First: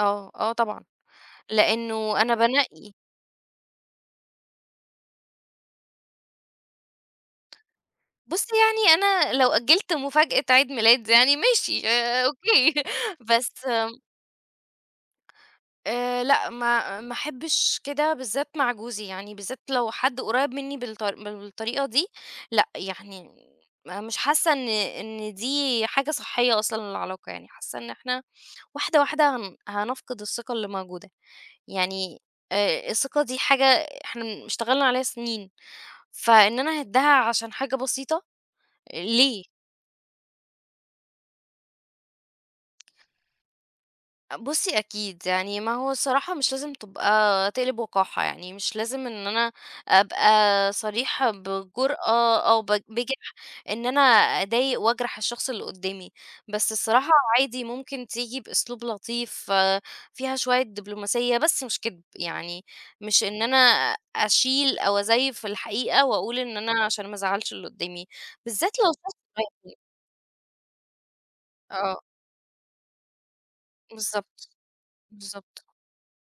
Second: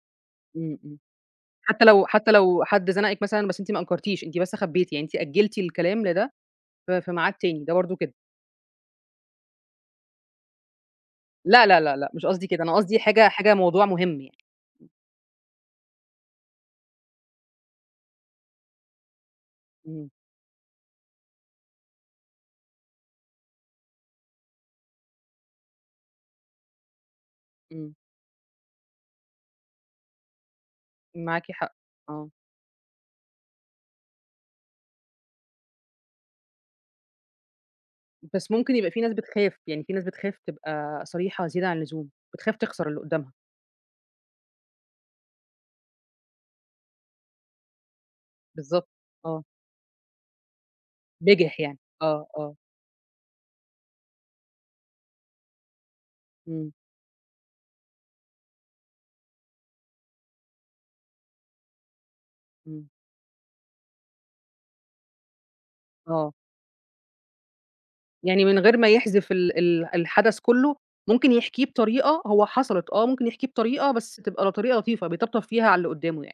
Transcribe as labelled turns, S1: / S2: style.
S1: آه، آه
S2: إمم،
S1: طبعًا،
S2: إمم، حتّى لو
S1: لإنه
S2: حتّى
S1: أنا
S2: لو حد
S1: بانقّي.
S2: زنقِك مثلًا بس أنتِ ما أنكرتيش، أنتِ بس خبّيتي، يعني أنتِ أجّلتي الكلام لده، في في ميعاد تاني، ده برضه كدب.
S1: بُصّي يعني أنا لو أجّلت مفاجأة عيد ميلاد يعني
S2: لا، لا،
S1: ماشي
S2: لا، لأ،
S1: آآ
S2: مش قصدي كده،
S1: أوكي،
S2: أنا قصدي حاجة حاجة
S1: بس
S2: موضوع
S1: آمم
S2: مهم يعني.
S1: آآ لأ ما ما أحبّش كده بالذات مع جوزي، يعني بالذات لو
S2: إمم.
S1: حد قريّب مني بالط بالطريقة دي، لأ يعني م مش حاسّة إن إن دي حاجة صحيّة أصلًا للعلاقة، يعني حاسّة إن
S2: إمم.
S1: إحنا واحدة، واحدة، هن هنفقد الثقة اللي موجودة،
S2: معاكِ حق،
S1: يعني
S2: آه.
S1: آآ الثقة دي حاجة إحنا اشتغلنا عليها سنين، فإن أنا أهِدّها عشان حاجة بسيطة،
S2: بس ممكن يبقى في ناس
S1: ليه؟
S2: بتخاف، يعني في ناس بتخاف تبقى صريحة زيادة عن اللزوم، بتخاف تخسر اللي قدّامها.
S1: بُصّي أكيد، يعني ما هو الصراحة مش لازم تبقى تقلب وقاحة، يعني مش
S2: بالضبط،
S1: لازم إن
S2: آه.
S1: أنا أبقى صريحة
S2: بجِح يعني، آه،
S1: بجرأة،
S2: آه.
S1: أو ب بجِح إن أنا أضايق وأجرح الشخص اللي قدّامي، بس
S2: إمم.
S1: الصراحة عادي ممكن تيجي بأسلوب لطيف، آآ فيها شوية دبلوماسية بس مش كدب، يعني
S2: إمم.
S1: مش إن أنا أشيل أو أزيّف في الحقيقة
S2: آه.
S1: وأقول إن أنا عشان ما ازعَّلش اللي قدّامي،
S2: يعني من
S1: بالذات
S2: غير ما
S1: لو الشخص
S2: يحذف ال
S1: [unintelligible]
S2: ال الحدث كلّه، ممكن يحكيه
S1: آه.
S2: بطريقة هو حصلت، آه ممكن يحكيه بطريقة بس
S1: بالضبط،
S2: تبقى ل طريقة لطيفة، بيطبطب
S1: بالضبط.
S2: فيها على اللي قدّامه يعني.